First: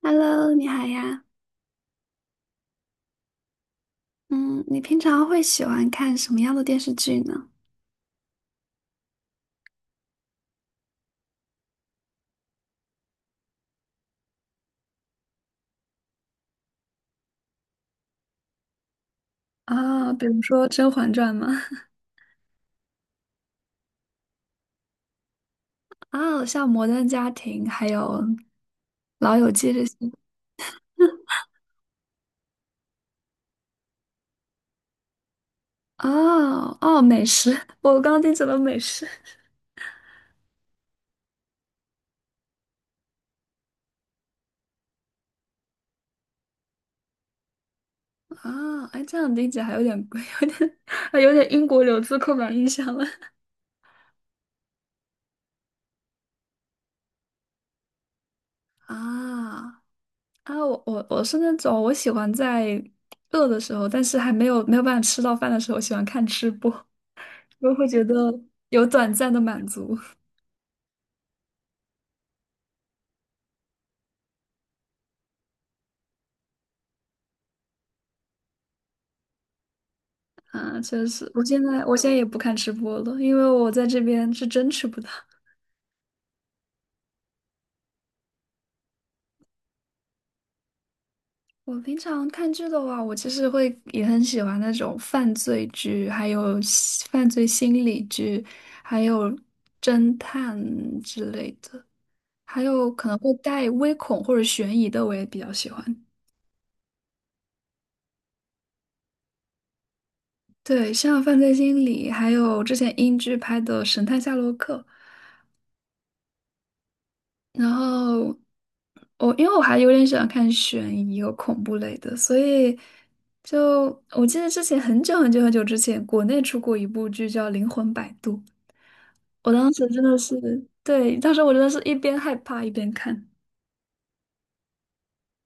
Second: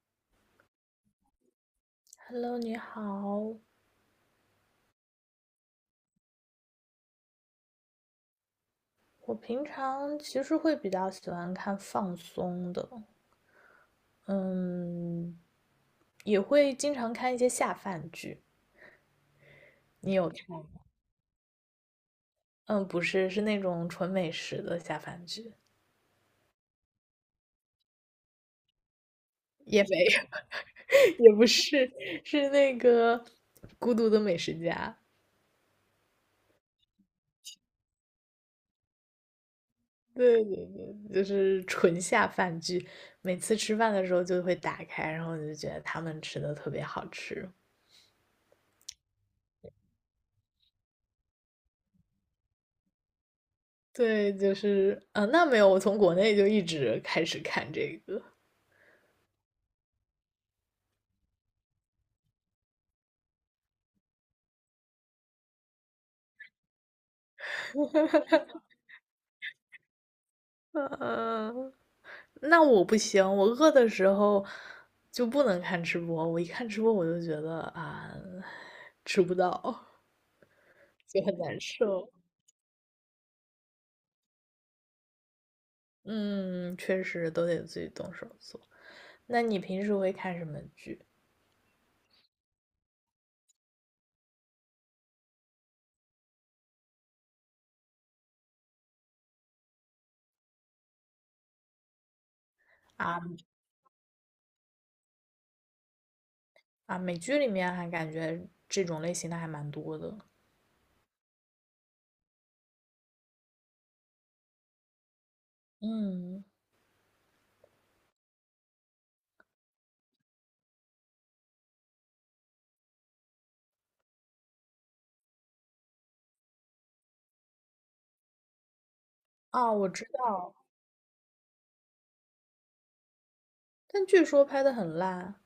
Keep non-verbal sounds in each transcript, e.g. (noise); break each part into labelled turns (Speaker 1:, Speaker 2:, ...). Speaker 1: Hello，你好呀。
Speaker 2: Hello，你好。
Speaker 1: 嗯，你平常会喜欢看什么样的电视剧呢？
Speaker 2: 我平常其实会比较喜欢看放松的，嗯，也会经常看一些下饭剧。
Speaker 1: 啊，
Speaker 2: 你
Speaker 1: 比
Speaker 2: 有看？
Speaker 1: 如说《甄嬛传》吗？
Speaker 2: 嗯，不是，是那种纯美食的下饭剧，
Speaker 1: (laughs) 啊，像《摩登家庭》还有《老友记》
Speaker 2: 也
Speaker 1: 这
Speaker 2: 没
Speaker 1: 些。
Speaker 2: 有，(laughs) 也不是，是那个《孤独的美食家》。
Speaker 1: 哦哦，美食。(laughs) 我刚刚听成了美食，
Speaker 2: 对对对，就是纯下饭剧。每次吃饭的时候就会打开，然后我就觉得他们吃的特别好吃。
Speaker 1: 啊，哎，这样理解还有点 (laughs) 还有点英国留子刻板印象了。
Speaker 2: 对，就是，那没有，我从国内就一直开始看这个。
Speaker 1: 啊啊！我是那种我喜欢在饿的时候，但是还没有办法吃到饭的时候，喜欢看吃播，(laughs) 我会觉得有短暂的满足。
Speaker 2: 嗯、那我不行，我饿的时候就不能看直播，我一看直播我就觉得吃不到，
Speaker 1: 啊，确
Speaker 2: 就
Speaker 1: 实，
Speaker 2: 很
Speaker 1: 我现
Speaker 2: 难
Speaker 1: 在我现
Speaker 2: 受。
Speaker 1: 在也不看直播了，因为我在这边是真吃不到。
Speaker 2: 嗯，确实都得自己动手做。那你平时会看什么剧
Speaker 1: 我平常看剧的话，我其实会也很喜欢那种犯罪剧，还有犯罪心理剧，还有侦探之类的，还有可能
Speaker 2: 啊？
Speaker 1: 会带微恐或者悬疑的，我也比较喜欢。
Speaker 2: 啊，美剧里面还感觉这种类型的还蛮多的。
Speaker 1: 对，像犯罪心理，还有之前英剧拍的《神探夏洛克》。
Speaker 2: 嗯，
Speaker 1: 然后我因为我还有点喜欢看悬疑和恐怖类的，所以就我记得之前很久很久很久之前，国内出过一部剧叫《灵魂摆渡》，我
Speaker 2: 啊，
Speaker 1: 当时
Speaker 2: 我
Speaker 1: 真
Speaker 2: 知
Speaker 1: 的
Speaker 2: 道，
Speaker 1: 是，对，当时我真的是一边害怕一边看。
Speaker 2: 但据说拍的很烂。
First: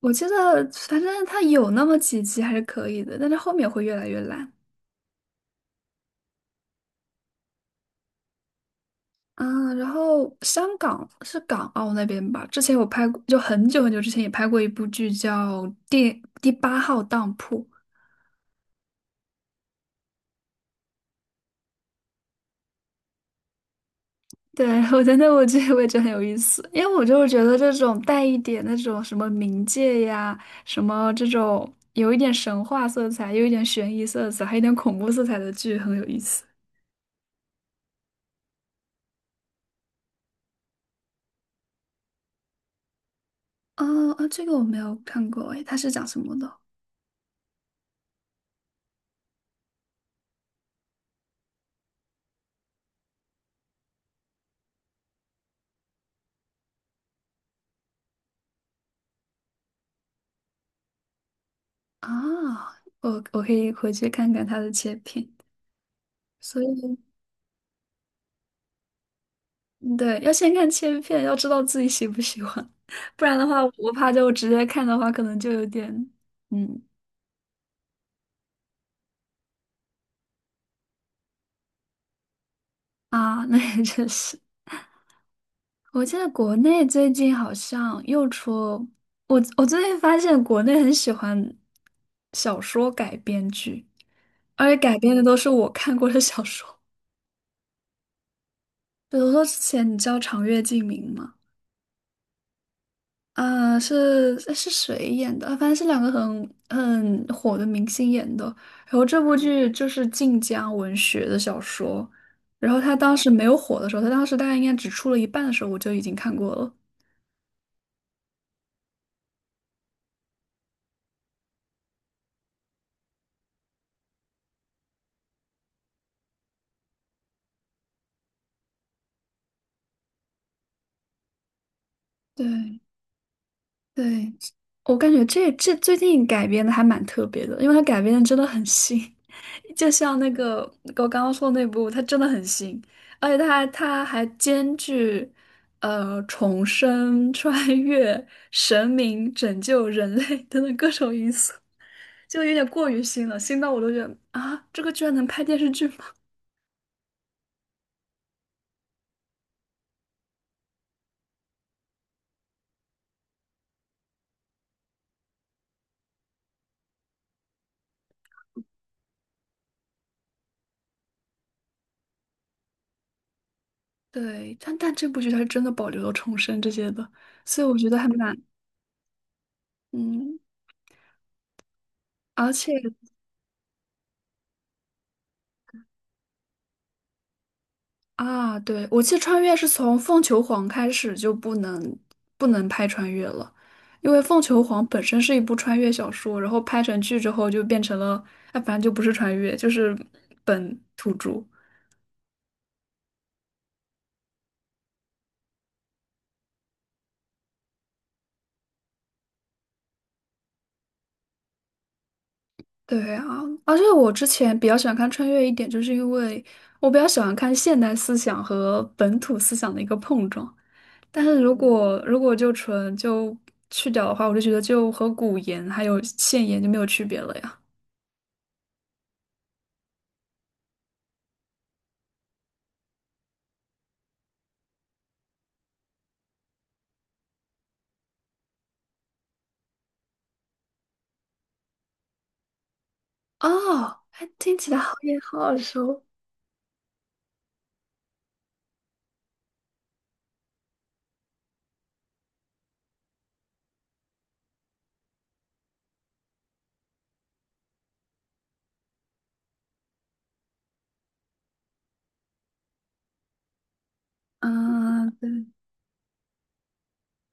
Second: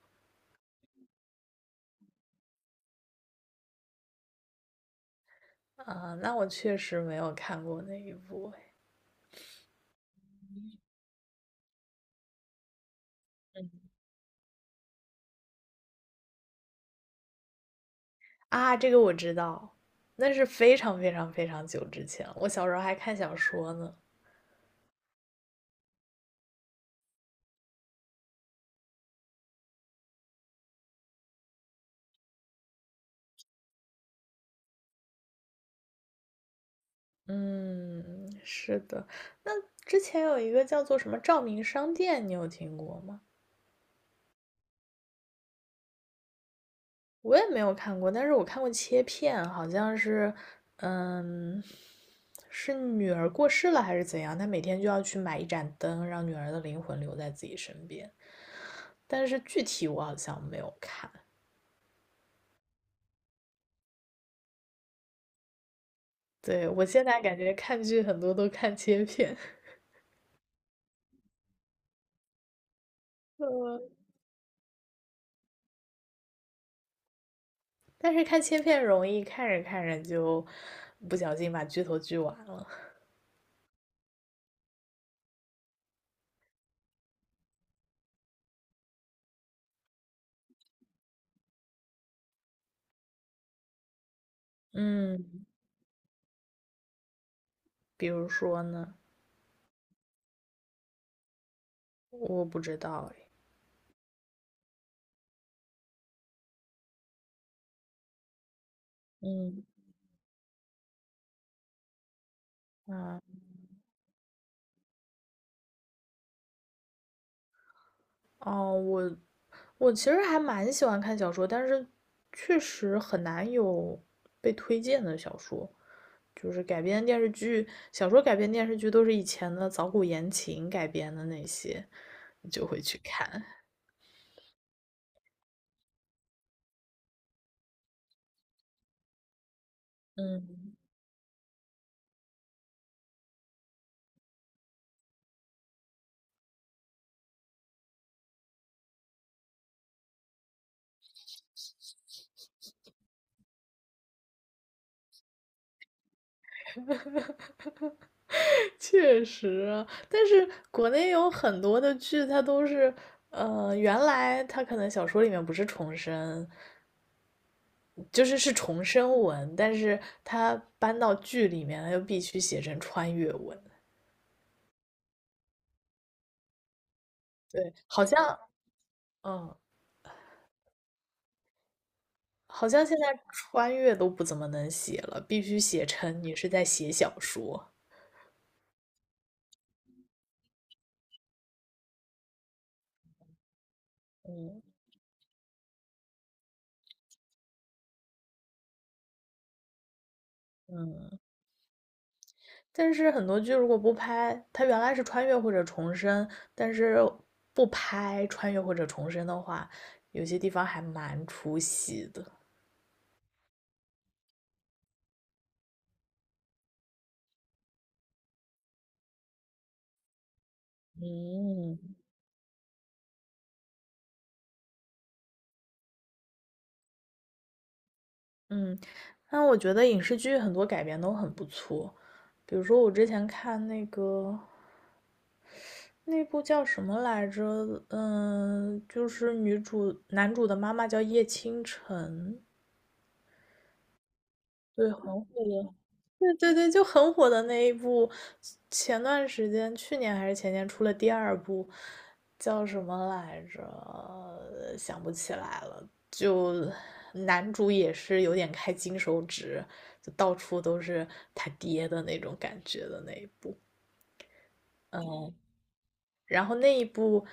Speaker 1: 我记得反正它有那么几集还是可以的，但是后面会越来越烂。
Speaker 2: 啊，那我确实没有看过那一部哎。
Speaker 1: 嗯，然后香港是港澳那边吧？之前我拍过，就很
Speaker 2: 嗯，
Speaker 1: 久很久之前也拍过一部剧叫《第八号当铺》，
Speaker 2: 啊，这个我知道，那是非常非常非常久之前了，我小时候还看小说呢。
Speaker 1: 对，(laughs) 我真的我觉得我也觉得很有意思，因为我就是觉得这种带一点那种什么冥界呀，什么这种有一点神话色彩，又有一点悬疑色彩，还有一点恐怖色彩的剧很有意思。
Speaker 2: 嗯，是的。那之前有一个叫做什么《照明商店》，你有听过吗？
Speaker 1: 哦啊，这个我没有看过，诶，它是讲什么的？
Speaker 2: 我也没有看过，但是我看过切片，好像是，嗯，是女儿过世了还是怎样，她每天就要去买一盏灯，让女儿的灵魂留在自己身边。但是具体我好像没有看。
Speaker 1: 啊，我我可以回去看看它的切片。所
Speaker 2: 对，我
Speaker 1: 以，
Speaker 2: 现在感觉看剧很多都看切片。
Speaker 1: 对，要先看切片，要知道自己喜不喜欢，(laughs) 不然
Speaker 2: (laughs)
Speaker 1: 的话，
Speaker 2: 嗯，
Speaker 1: 我怕就直接看的话，可能就有点，嗯
Speaker 2: 但是看切片容易看着看着就不小心把剧头剧完了。
Speaker 1: 啊，那也确实。我记得国内最近好像又出，我最近发现国内很喜欢小说改编剧，而且改编的都
Speaker 2: 嗯，
Speaker 1: 是我看过的小说。
Speaker 2: 比如说呢，
Speaker 1: 比如说之前你知道长月烬明吗？
Speaker 2: 我不知道诶。
Speaker 1: 啊、是谁演的？啊反正是两个很很火的明星演的。然后这部
Speaker 2: 嗯
Speaker 1: 剧就是晋江文学的小说，然后他当
Speaker 2: 啊
Speaker 1: 时没有火的时候，他当时大概应该只出了一半的时候，我就已经看过了。
Speaker 2: 哦，我我其实还蛮喜欢看小说，但是确实很难有被推荐的小说，就是改编电视剧，小说改编电视剧都是以前的早古言情改编的那些，你就
Speaker 1: 对。
Speaker 2: 会去看。
Speaker 1: 对，我感觉这最近改编的还蛮特别的，因为它改编的真的很新，(laughs) 就
Speaker 2: (laughs)
Speaker 1: 像那个
Speaker 2: 嗯。
Speaker 1: 我刚刚说的那部，它真的很新，而且它还兼具重生、穿越、神明拯救人类 (laughs) 等等各种因素，就有点过于新了，新到我都觉得啊，这个居然能拍电视剧吗？
Speaker 2: 确实啊，但是国内有很多的剧，它都是，原来它可能小说里面不是重生，就是是重生文，但是它搬到剧里面，它又必须写成穿越文。
Speaker 1: (laughs) 对，但这部剧它是真的保留了重生这些的，所以
Speaker 2: 对，
Speaker 1: 我觉得
Speaker 2: 好
Speaker 1: 还蛮
Speaker 2: 像，嗯，
Speaker 1: 嗯，而
Speaker 2: 好
Speaker 1: 且。
Speaker 2: 像现在穿越都不怎么能写了，必须写成你是在写小说。
Speaker 1: 啊，对，我记得穿越是从凤求凰开始就不能拍穿越了，因为凤求
Speaker 2: 嗯
Speaker 1: 凰本身是一部穿越小说，然后拍成剧之后就变成了，哎，反正就不是穿越，就是本土
Speaker 2: 嗯。
Speaker 1: 著。
Speaker 2: 但是很多剧如果不拍，它原来是穿越或者重生，但是不拍穿越或者重生的话，有些地方还蛮出戏的。
Speaker 1: 对啊，而且我之前比较喜欢看穿越一点，就是因为我比较喜欢看现代思想和本土思想的一个碰撞。但是如嗯
Speaker 2: 嗯，
Speaker 1: 果如果就纯就去掉的话，我就觉得就和古言还有现言就没有区别了呀。
Speaker 2: 嗯，那我觉得影视剧很多改编都很不错，比如说我之前看那个那部叫什么来着？嗯，就是女主男主的妈妈叫叶倾城。
Speaker 1: 哦，还听起来
Speaker 2: 对，
Speaker 1: 好
Speaker 2: 很
Speaker 1: 也
Speaker 2: 火
Speaker 1: 好耳
Speaker 2: 的。
Speaker 1: 熟。
Speaker 2: 对对对，就很火的那一部，前段时间，去年还是前年出了第二部，叫什么来着？想不起来了。就男主也是有点开金手指，就到处都是他爹的那种感觉的那一部。
Speaker 1: 嗯，对
Speaker 2: 然后那一部，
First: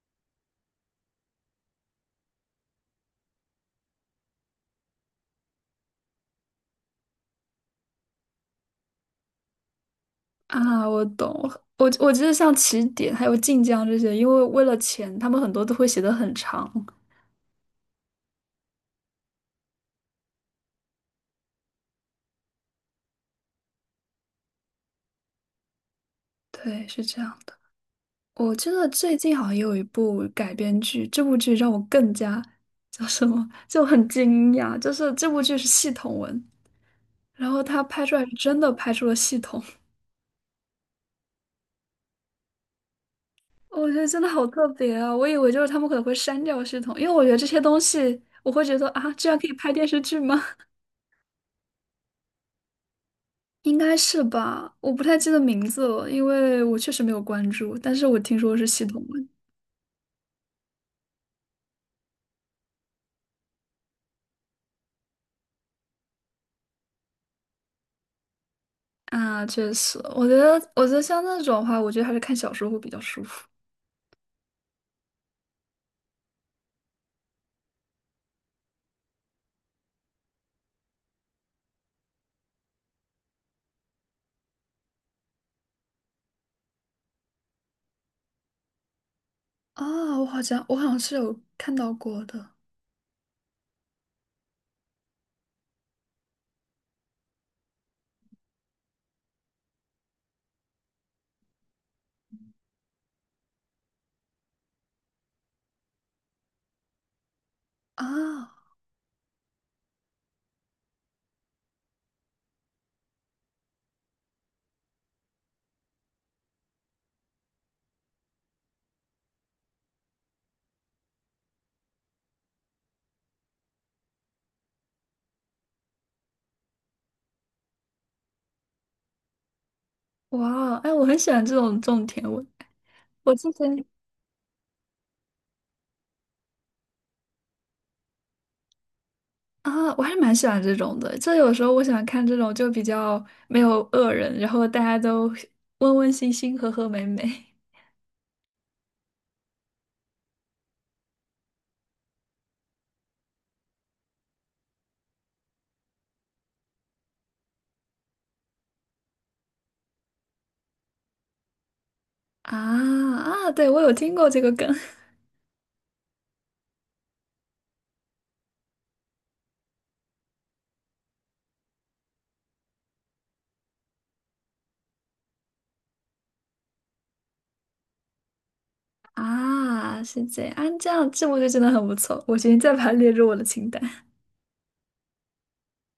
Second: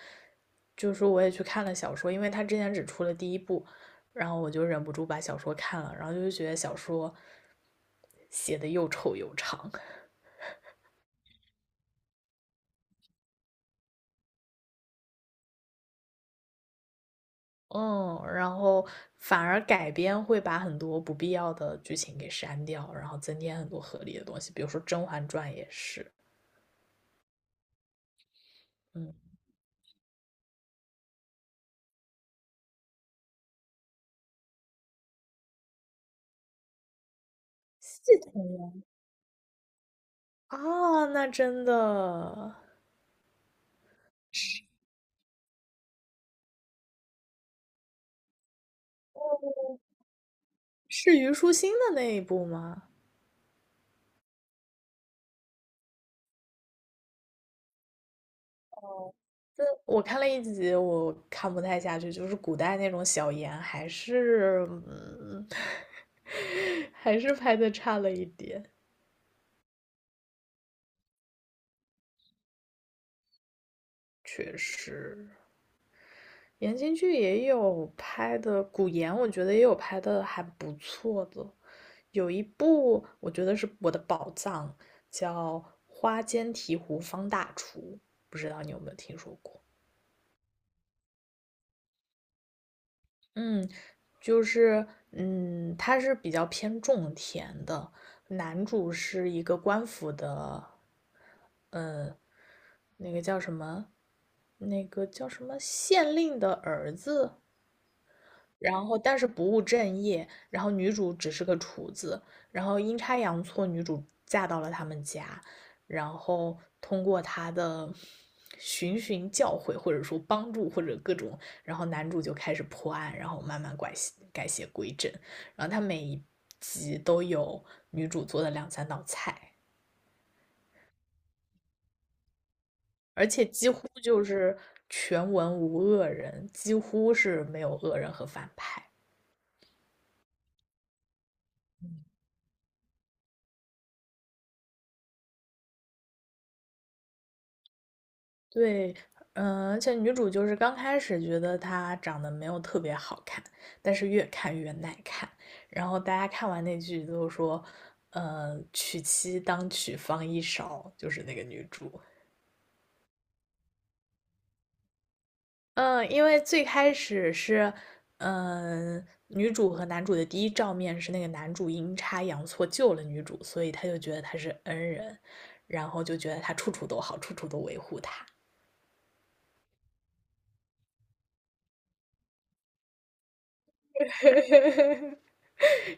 Speaker 2: 就是我也去看了小说，因为他之前只出了第一部，然后我就忍不住把小说看了，然后就觉得小说写的又丑又长。(laughs)
Speaker 1: 啊，我懂。我记得像起点还有晋江这些，因为为了钱，他们很多都会写的很长。
Speaker 2: 嗯，然后反而改编会把很多不必要的剧情给删掉，然后增添很多合理的东西，比如说《甄嬛传》也是。
Speaker 1: 对，是这样的。我记得
Speaker 2: 嗯，
Speaker 1: 最近好像也有一部改编剧，这部剧让我更加叫什么，就很惊讶。就是这部剧是系统文，然后他拍出
Speaker 2: 系
Speaker 1: 来是
Speaker 2: 统
Speaker 1: 真的
Speaker 2: 呀，
Speaker 1: 拍出了系统。
Speaker 2: 啊，那真的
Speaker 1: (laughs) 我觉得真的好特别啊！我以为就是他们可能会删掉系统，因为我觉得这些东西，我会觉得啊，这样可以拍电视剧吗？
Speaker 2: 是虞书欣的那一部吗？
Speaker 1: 应该是吧，我不太记得名字了，因为我确实没有关注，但是我听说是系统文
Speaker 2: 这我看了一集，我看不太下去，就是古代那种小言，还是,(laughs) 还是拍的差了一点。
Speaker 1: 啊，确实，我觉得像那种的话，我觉得还是看小说会比较舒服
Speaker 2: 确实，言情剧也有拍的，古言我觉得也有拍的还不错的，有一部我觉得是我的宝藏，叫《花间提壶方大厨》，不知道你有没有听说过？
Speaker 1: 啊。我好像是有看到过的
Speaker 2: 嗯，就是它是比较偏种田的，男主是一个官府的那个叫什么，那个叫什么县令的儿子，
Speaker 1: 啊，
Speaker 2: 然后但是不务正业，然后女主只是个厨子，然后阴差阳错，女主嫁到了他们家，然后通过她的循循教诲，或者说帮助，或者各种，然后男主就开始破案，然后慢慢改邪归正，然后他每一集都有女主做的两三道菜，
Speaker 1: 哇哦，哎，我很喜欢这种甜文，
Speaker 2: 而
Speaker 1: 我
Speaker 2: 且
Speaker 1: 之
Speaker 2: 几
Speaker 1: 前
Speaker 2: 乎就是全文无恶人，几乎是没有恶人和反派。
Speaker 1: 啊，我还是蛮喜欢这种的，这有时候我喜欢看这种就比较没有恶人，然后大家都 (laughs) 温温馨馨、和和美美
Speaker 2: 对，而且女主就是刚开始觉得她长得没有特别好看，但是越看越耐看。然后大家看完那句都说，娶妻当娶方一勺，就是那个女主。
Speaker 1: (laughs) 啊啊，对，我有听过这个梗。(laughs)
Speaker 2: 嗯，因为最开始是，嗯、女主和男主的第一照面是那个男主阴差阳错救了女主，所以他就觉得她是恩人，然后就觉得他处处都好，处处都维护她。
Speaker 1: 啊，是这样，啊，这样这部剧真的很不错，我决定再把它列入我的清单。
Speaker 2: (laughs)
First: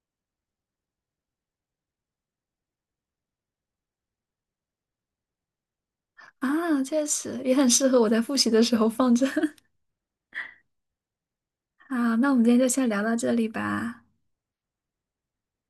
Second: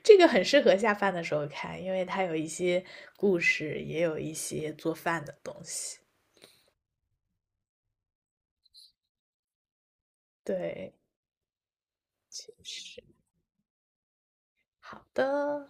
Speaker 2: 这个很适合下饭的时候看，因为它有一些故事，也有一些做饭的东西。
Speaker 1: 啊，确实也很适合我在复习的时候放着。(laughs)
Speaker 2: 对，
Speaker 1: 啊，那我们今天就先聊
Speaker 2: 是
Speaker 1: 到这里吧。
Speaker 2: 好的。